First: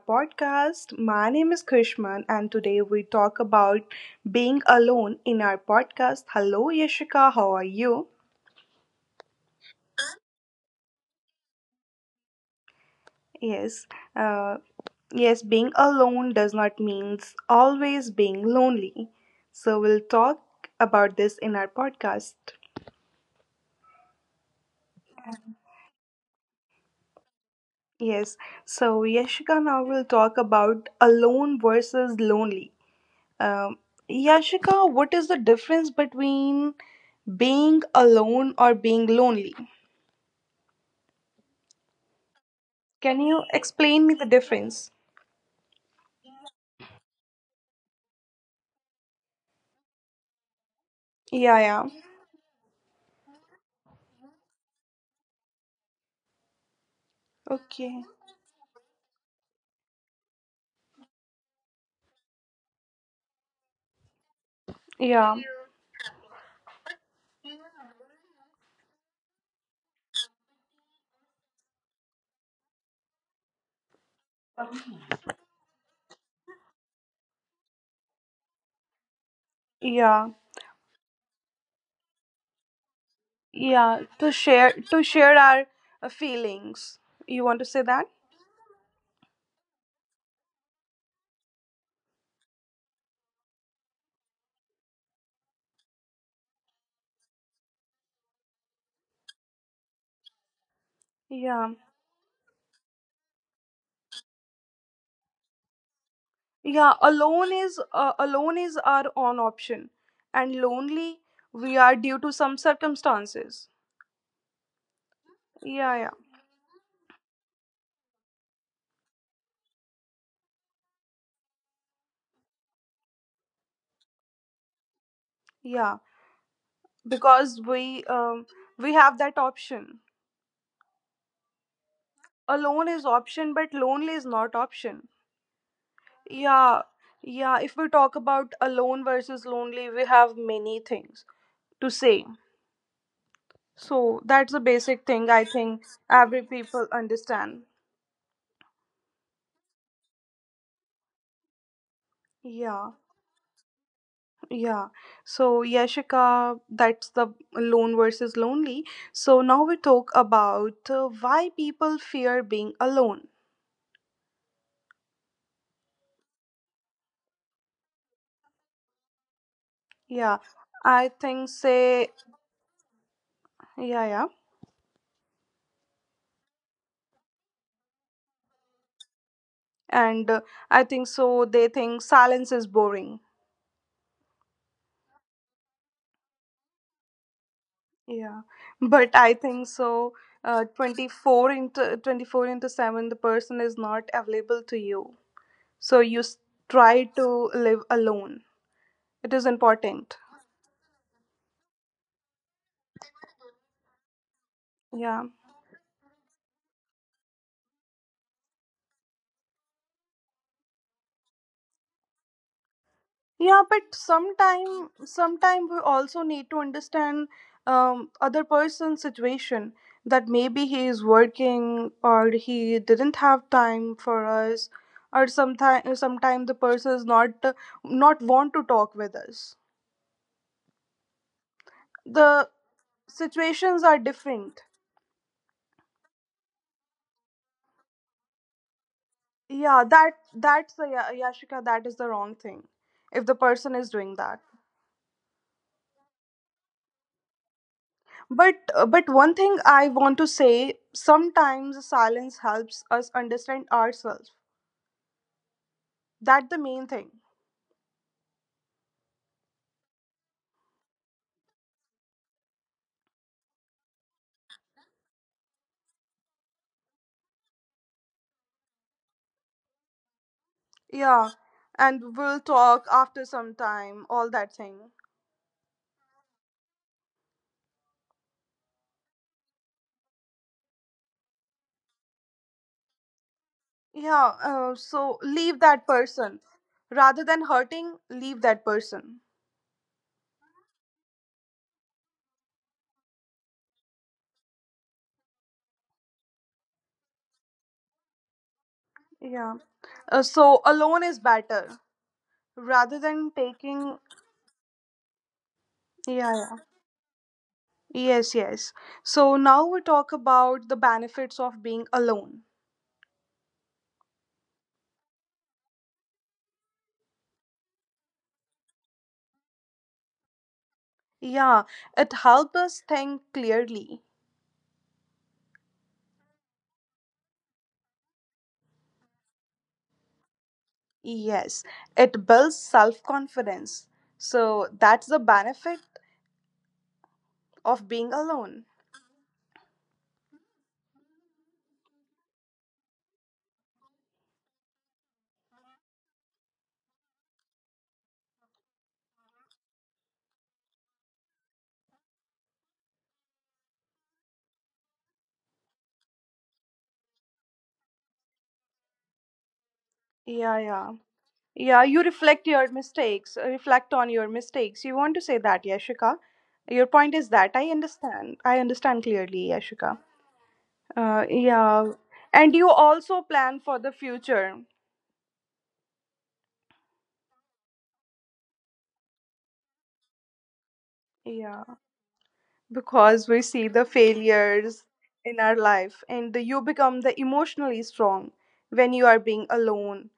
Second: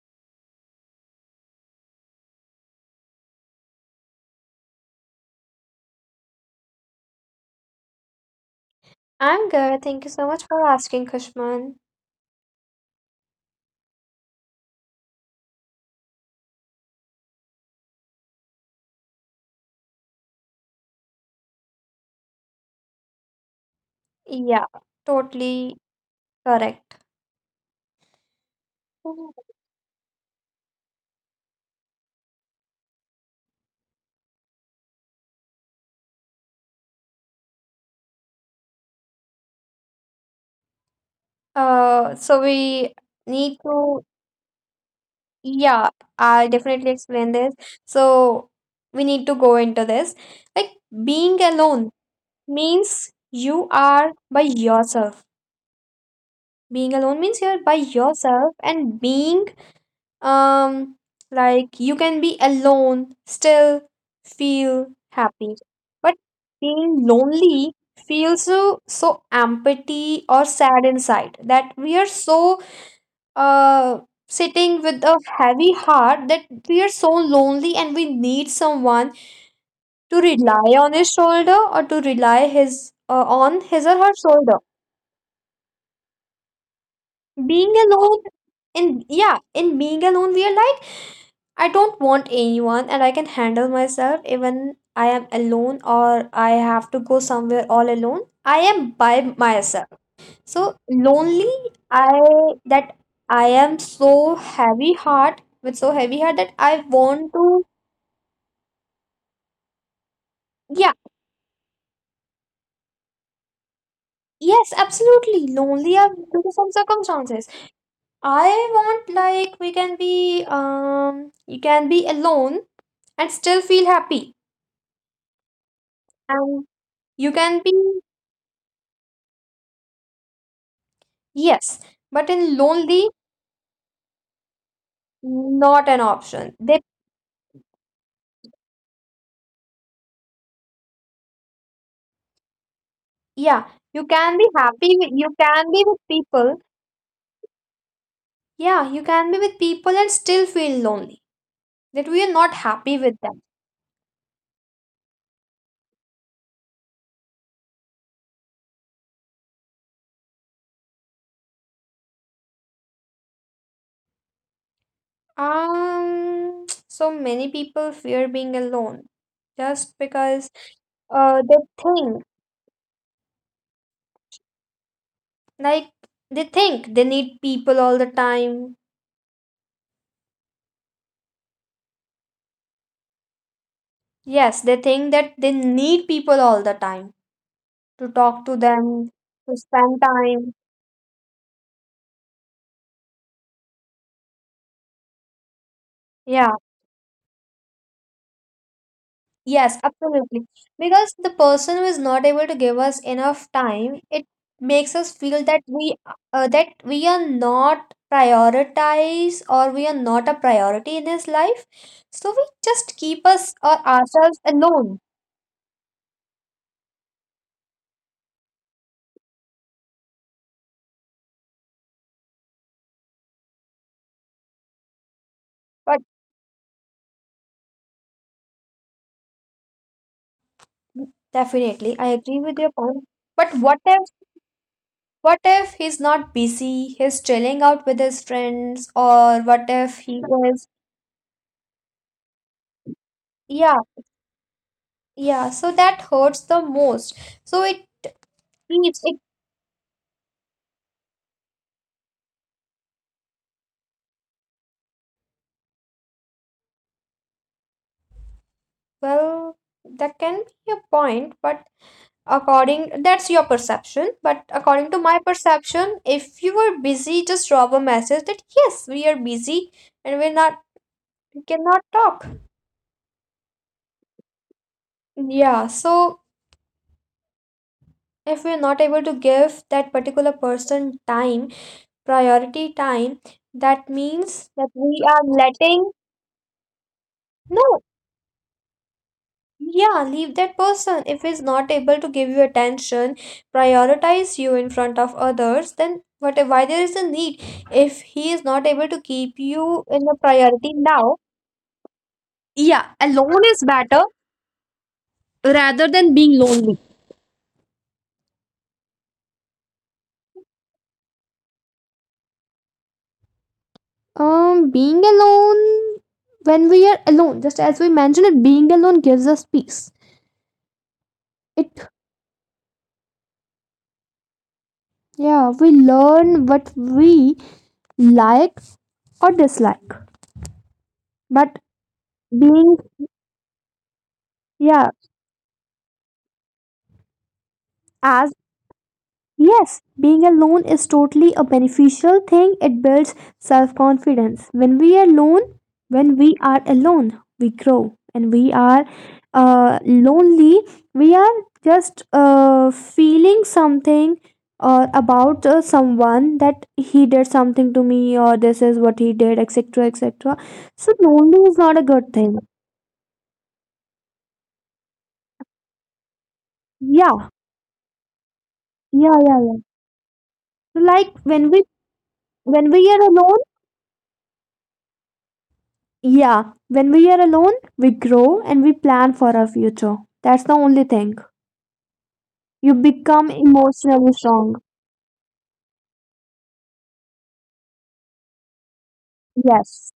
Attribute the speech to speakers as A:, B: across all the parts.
A: podcast. My name is Krishman, and today we talk about being alone in our podcast. Hello, Yashika. How are you?
B: I'm good. Thank you so much for asking, Kushman.
A: Yes. Uh, yes, being alone does not mean always being lonely. So we'll talk about this in our podcast.
B: Yeah, totally correct.
A: Yes. So Yashika, now we'll talk about alone versus lonely. Um, Yashika, what is the difference between being alone or being lonely?
B: So we
A: Can you
B: need to,
A: explain me the difference?
B: yeah, I'll definitely explain this. So we need to go into this. Like being
A: Yeah, yeah.
B: alone means you are by yourself. Being alone means you're by
A: Okay.
B: yourself, and being um like you can be alone still feel
A: Yeah.
B: happy, but being lonely feels so empty or sad inside that we are so uh sitting with a heavy heart that we are so lonely and we need someone to
A: Yeah.
B: rely on his shoulder or to rely his on his or
A: Yeah.
B: her
A: To
B: shoulder.
A: share to share our feelings. You want to
B: Being
A: say that?
B: alone in Yeah, in being alone we are like, I don't want anyone and I can handle myself even I am alone or I have to go somewhere all alone. I am by myself. So lonely,
A: Yeah.
B: I that I am so heavy heart, with so heavy heart that I
A: Yeah,
B: want to,
A: alone is our own option, and
B: yeah.
A: lonely we are due to some circumstances.
B: Yes, absolutely
A: Yeah,
B: lonely, I
A: yeah.
B: due to some circumstances. I want, like we can be you can be alone and still feel happy,
A: Yeah,
B: and you
A: because
B: can be,
A: we have that option.
B: yes, but in
A: Alone is
B: lonely.
A: option but lonely is not option.
B: Not an option.
A: Yeah,
B: They,
A: yeah. If we talk about alone versus lonely, we have many things to say.
B: yeah, you
A: So
B: can be
A: that's a
B: happy
A: basic
B: with,
A: thing
B: you
A: I
B: can
A: think
B: be with
A: every
B: people.
A: people understand.
B: Yeah, you can be with people and still feel lonely. That we are not
A: Yeah,
B: happy with them.
A: yeah. So Yashika, that's the alone versus lonely. So now we talk about why people fear being alone.
B: So many people fear being alone just
A: Yeah,
B: because
A: I think
B: they
A: say,
B: think,
A: yeah, yeah.
B: like they think they need people all the time.
A: And I think so they think silence is boring.
B: Yes, they think that they need people all the time to
A: Yeah,
B: talk to them,
A: but I
B: to
A: think
B: spend
A: so.
B: time.
A: 24 into 24 into 7, the person is not available to you. So you
B: Yeah.
A: try to live alone. It is
B: Yes,
A: important.
B: absolutely. Because the person who is not able to give us enough time, it makes us
A: Yeah.
B: feel that we are not prioritized or we are not a priority in his life. So we just keep us
A: Yeah,
B: or
A: but
B: ourselves
A: sometime
B: alone.
A: sometime we also need to understand other person's situation, that maybe he is working or he didn't have time for us, or sometime
B: But
A: sometime the person is not want to talk with us.
B: definitely, I agree
A: The
B: with your point. But what
A: situations are
B: if,
A: different.
B: what if he's not busy, he's chilling out with his friends, or what
A: Yeah,
B: if
A: that
B: he is.
A: that's the yashika, that is the wrong thing if the
B: Yeah,
A: person is doing that.
B: yeah, so that hurts the most. So it
A: But
B: keeps
A: but
B: it.
A: one thing I want to say, sometimes silence helps us understand ourselves. That the main thing.
B: Well, that can be a point, but according, that's your perception. But according to my perception, if you were busy, just drop a message that yes, we are busy and we're not,
A: Yeah,
B: cannot
A: and
B: talk.
A: we'll talk after some time, all that thing.
B: Yeah, so if we're not able to give that particular person time, priority time, that
A: Yeah,
B: means that we
A: so
B: are
A: leave that
B: letting,
A: person, rather than
B: no.
A: hurting, leave that person.
B: Yeah, leave that person. If he's not able to give you attention, prioritize you in front of others, then what, why there is a need? If he is not able to keep
A: Yeah,
B: you in the
A: so
B: priority
A: alone
B: now,
A: is better
B: yeah,
A: rather than
B: alone is
A: taking.
B: better rather than
A: Yeah,
B: being
A: yeah.
B: lonely.
A: Yes, yes. So now we talk about the benefits of being alone.
B: Being alone When we are alone, just as we mentioned it, being alone gives us peace.
A: Yeah,
B: It
A: it helps us think clearly.
B: Yeah, we learn what we like or dislike.
A: Yes,
B: But
A: it builds
B: being
A: self confidence. So
B: Yeah,
A: that's the benefit of being
B: as,
A: alone.
B: yes, being alone is totally a beneficial thing. It builds self-confidence. When we are alone, we grow. And we are lonely. We are just feeling something or about someone that he did something to me or this is what he did, etc., etc.
A: Yeah, yeah.
B: So lonely is
A: Yeah,
B: not a
A: you
B: good
A: reflect
B: thing.
A: your mistakes, reflect on your mistakes. You want to say that, Yashika? Your point is
B: Yeah,
A: that I understand. I understand clearly,
B: yeah.
A: Yashika.
B: So like
A: Yeah. And you
B: when we are
A: also
B: alone,
A: plan for the future.
B: yeah, when we are alone, we grow and we plan for our future. That's the only thing.
A: Yeah,
B: You
A: because we
B: become
A: see the
B: emotionally strong.
A: failures in our life and you become the emotionally strong when you are being alone.
B: Yes.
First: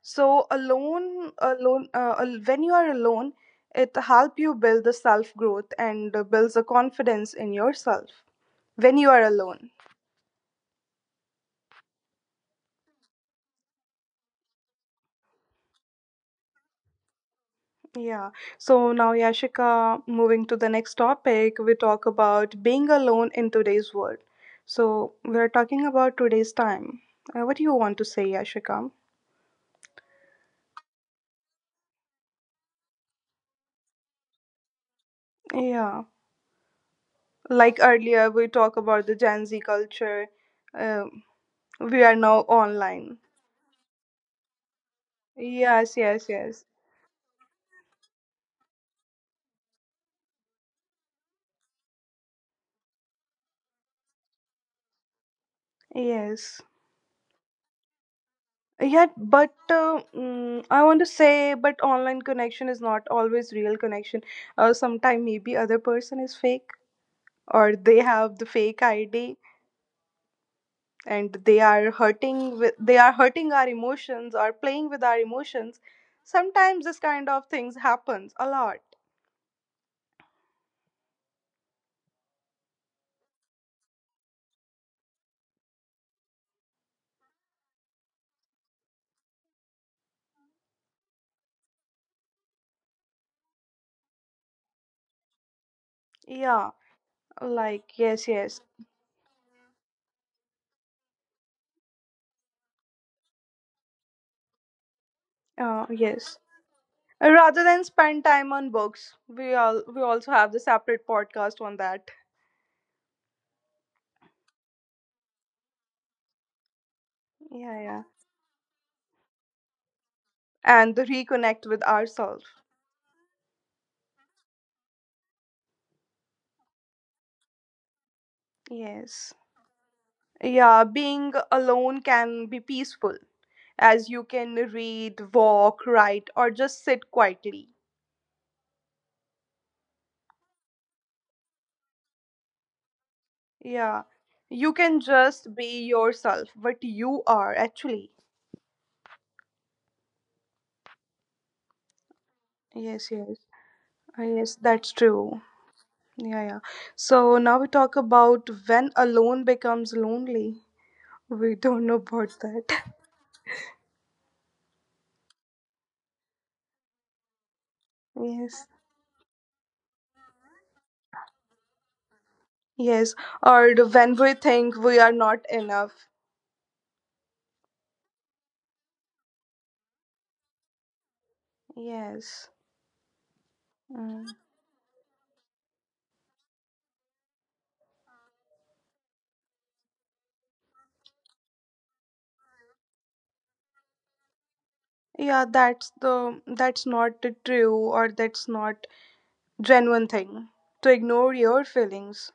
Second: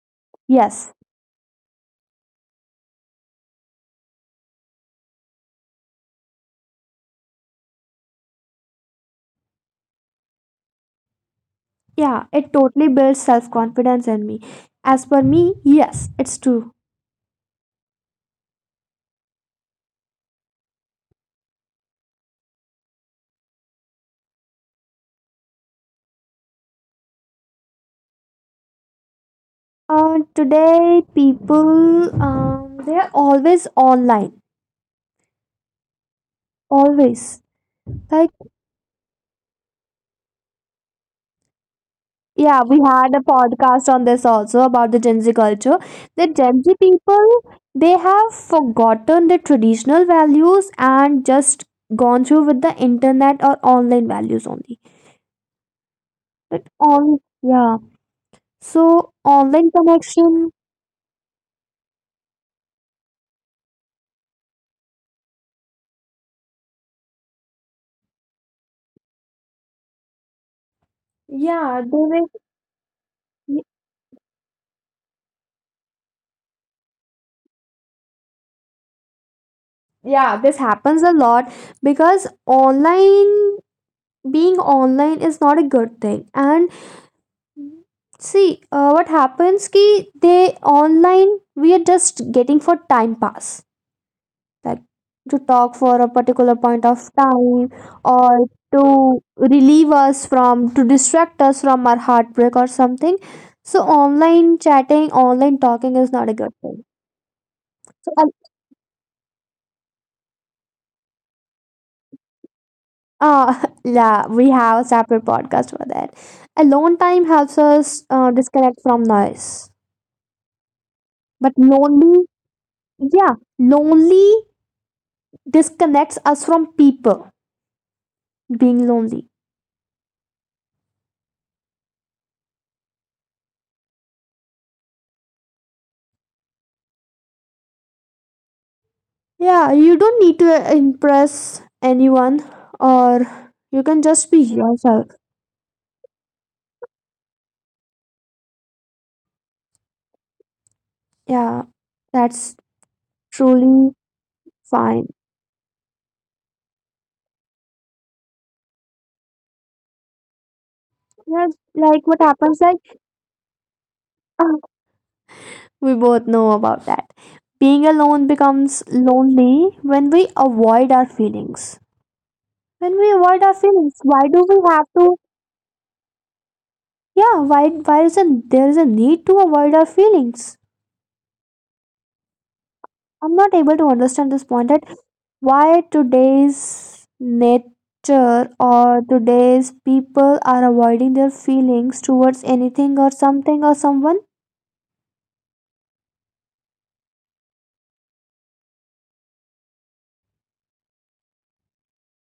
A: So
B: Yes.
A: when you are alone, it help you build the self growth and builds a confidence in yourself when you are alone.
B: Yeah, it totally builds self confidence in me. As for me, yes, it's true.
A: Yeah. So now yashika, moving to the next topic, we talk about being alone in today's world. So we are talking about today's time. What do you want to say yashika?
B: Today, people, they're always online.
A: Yeah.
B: Always.
A: Like earlier,
B: Like,
A: we talk about the Gen Z culture. Um, we are now
B: yeah, we had a
A: online.
B: podcast on this also about the Gen Z culture.
A: Yes,
B: The
A: yes,
B: Gen
A: yes,
B: Z people, they have forgotten the traditional values and just gone through with the internet or online values only. But
A: yes.
B: on, yeah,
A: Yeah,
B: so
A: but
B: online connection,
A: I want to say, but online connection is not always real connection. Sometime maybe other person is fake, or they have the fake ID, and they are hurting with they
B: yeah,
A: are
B: they
A: hurting
B: will,
A: our emotions or playing with our emotions. Sometimes this kind of things happens a lot.
B: yeah, this happens a lot because online being online is not a good thing. And see, what happens ki they online we are just getting for time pass. Like
A: Yeah,
B: to talk for a
A: like
B: particular point
A: yes,
B: of
A: yes,
B: time or to distract us from our heartbreak or something. So online chatting,
A: yes.
B: online talking is not a good
A: Rather
B: thing.
A: than spend time on
B: So uh,
A: books, we also have the separate podcast on that.
B: yeah, we have a separate podcast for that. Alone time
A: Yeah, yeah,
B: helps us disconnect from noise.
A: and the reconnect with
B: But
A: ourselves.
B: lonely, yeah, lonely disconnects us from people, being
A: Yes.
B: lonely.
A: Yeah, being alone can be peaceful, as you can read, walk, write, or just sit quietly.
B: Yeah, you don't need to impress anyone, or you
A: Yeah,
B: can just be
A: you can
B: yourself.
A: just be yourself, what you are actually.
B: Yeah, that's
A: Yes, yes.
B: truly
A: Yes, that's
B: fine.
A: true. Yeah, yeah. So now we talk about when alone becomes lonely.
B: Yeah,
A: We don't know
B: like what
A: about
B: happens,
A: that.
B: like uh, we both know about that. Being alone
A: Yes.
B: becomes lonely when we avoid our feelings. When we
A: Yes.
B: avoid our
A: Or
B: feelings,
A: when
B: why
A: we
B: do we
A: think
B: have
A: we are
B: to?
A: not enough.
B: Yeah, there is a need to avoid our feelings?
A: Yes.
B: I'm not able to understand
A: Mm.
B: this point that why today's nature or today's people are avoiding their feelings towards anything or something or someone.
A: Yeah, that's not the true, or that's not genuine thing to ignore your feelings.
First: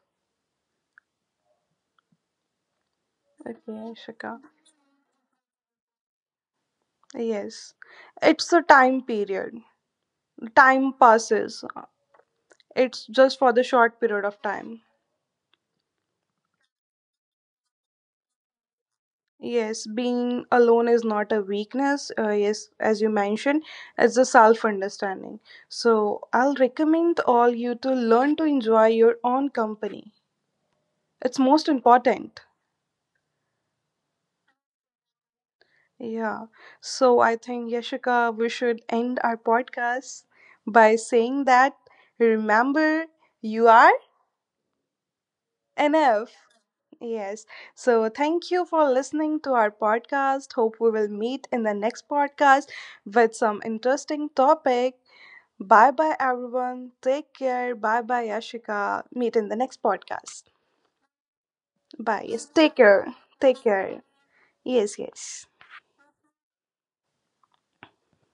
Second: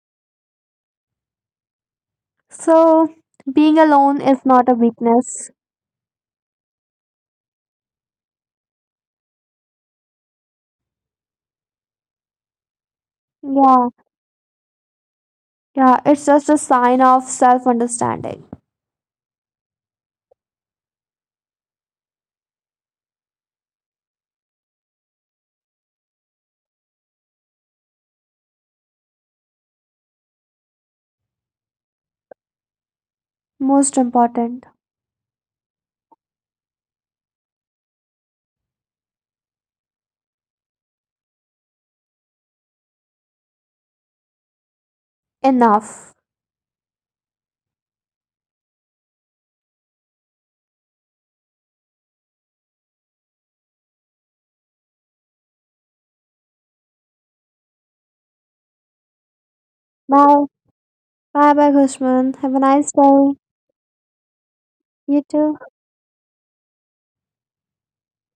B: So, being
A: Okay,
B: alone
A: Shika.
B: is not a weakness.
A: Yes. It's a time period. Time passes. It's just for the
B: Yeah,
A: short period of time.
B: yeah, it's just a sign of self understanding.
A: Yes, being alone is not a weakness. Yes, as you mentioned, it's a self understanding. So, I'll recommend all you to learn to enjoy your own company. It's most important.
B: Most important.
A: Yeah. So, I think, Yashika, we should end our podcast by saying that remember, you are
B: Enough.
A: enough. Yes. So, thank you for listening to our podcast. Hope we will meet in the next podcast with some interesting topic. Bye bye, everyone. Take care. Bye bye, Ashika. Meet in the next
B: Bye.
A: podcast.
B: Bye bye,
A: Bye.
B: Kushman.
A: Yes,
B: Have a
A: take
B: nice
A: care.
B: day.
A: Take care. Yes,
B: You
A: yes.
B: too.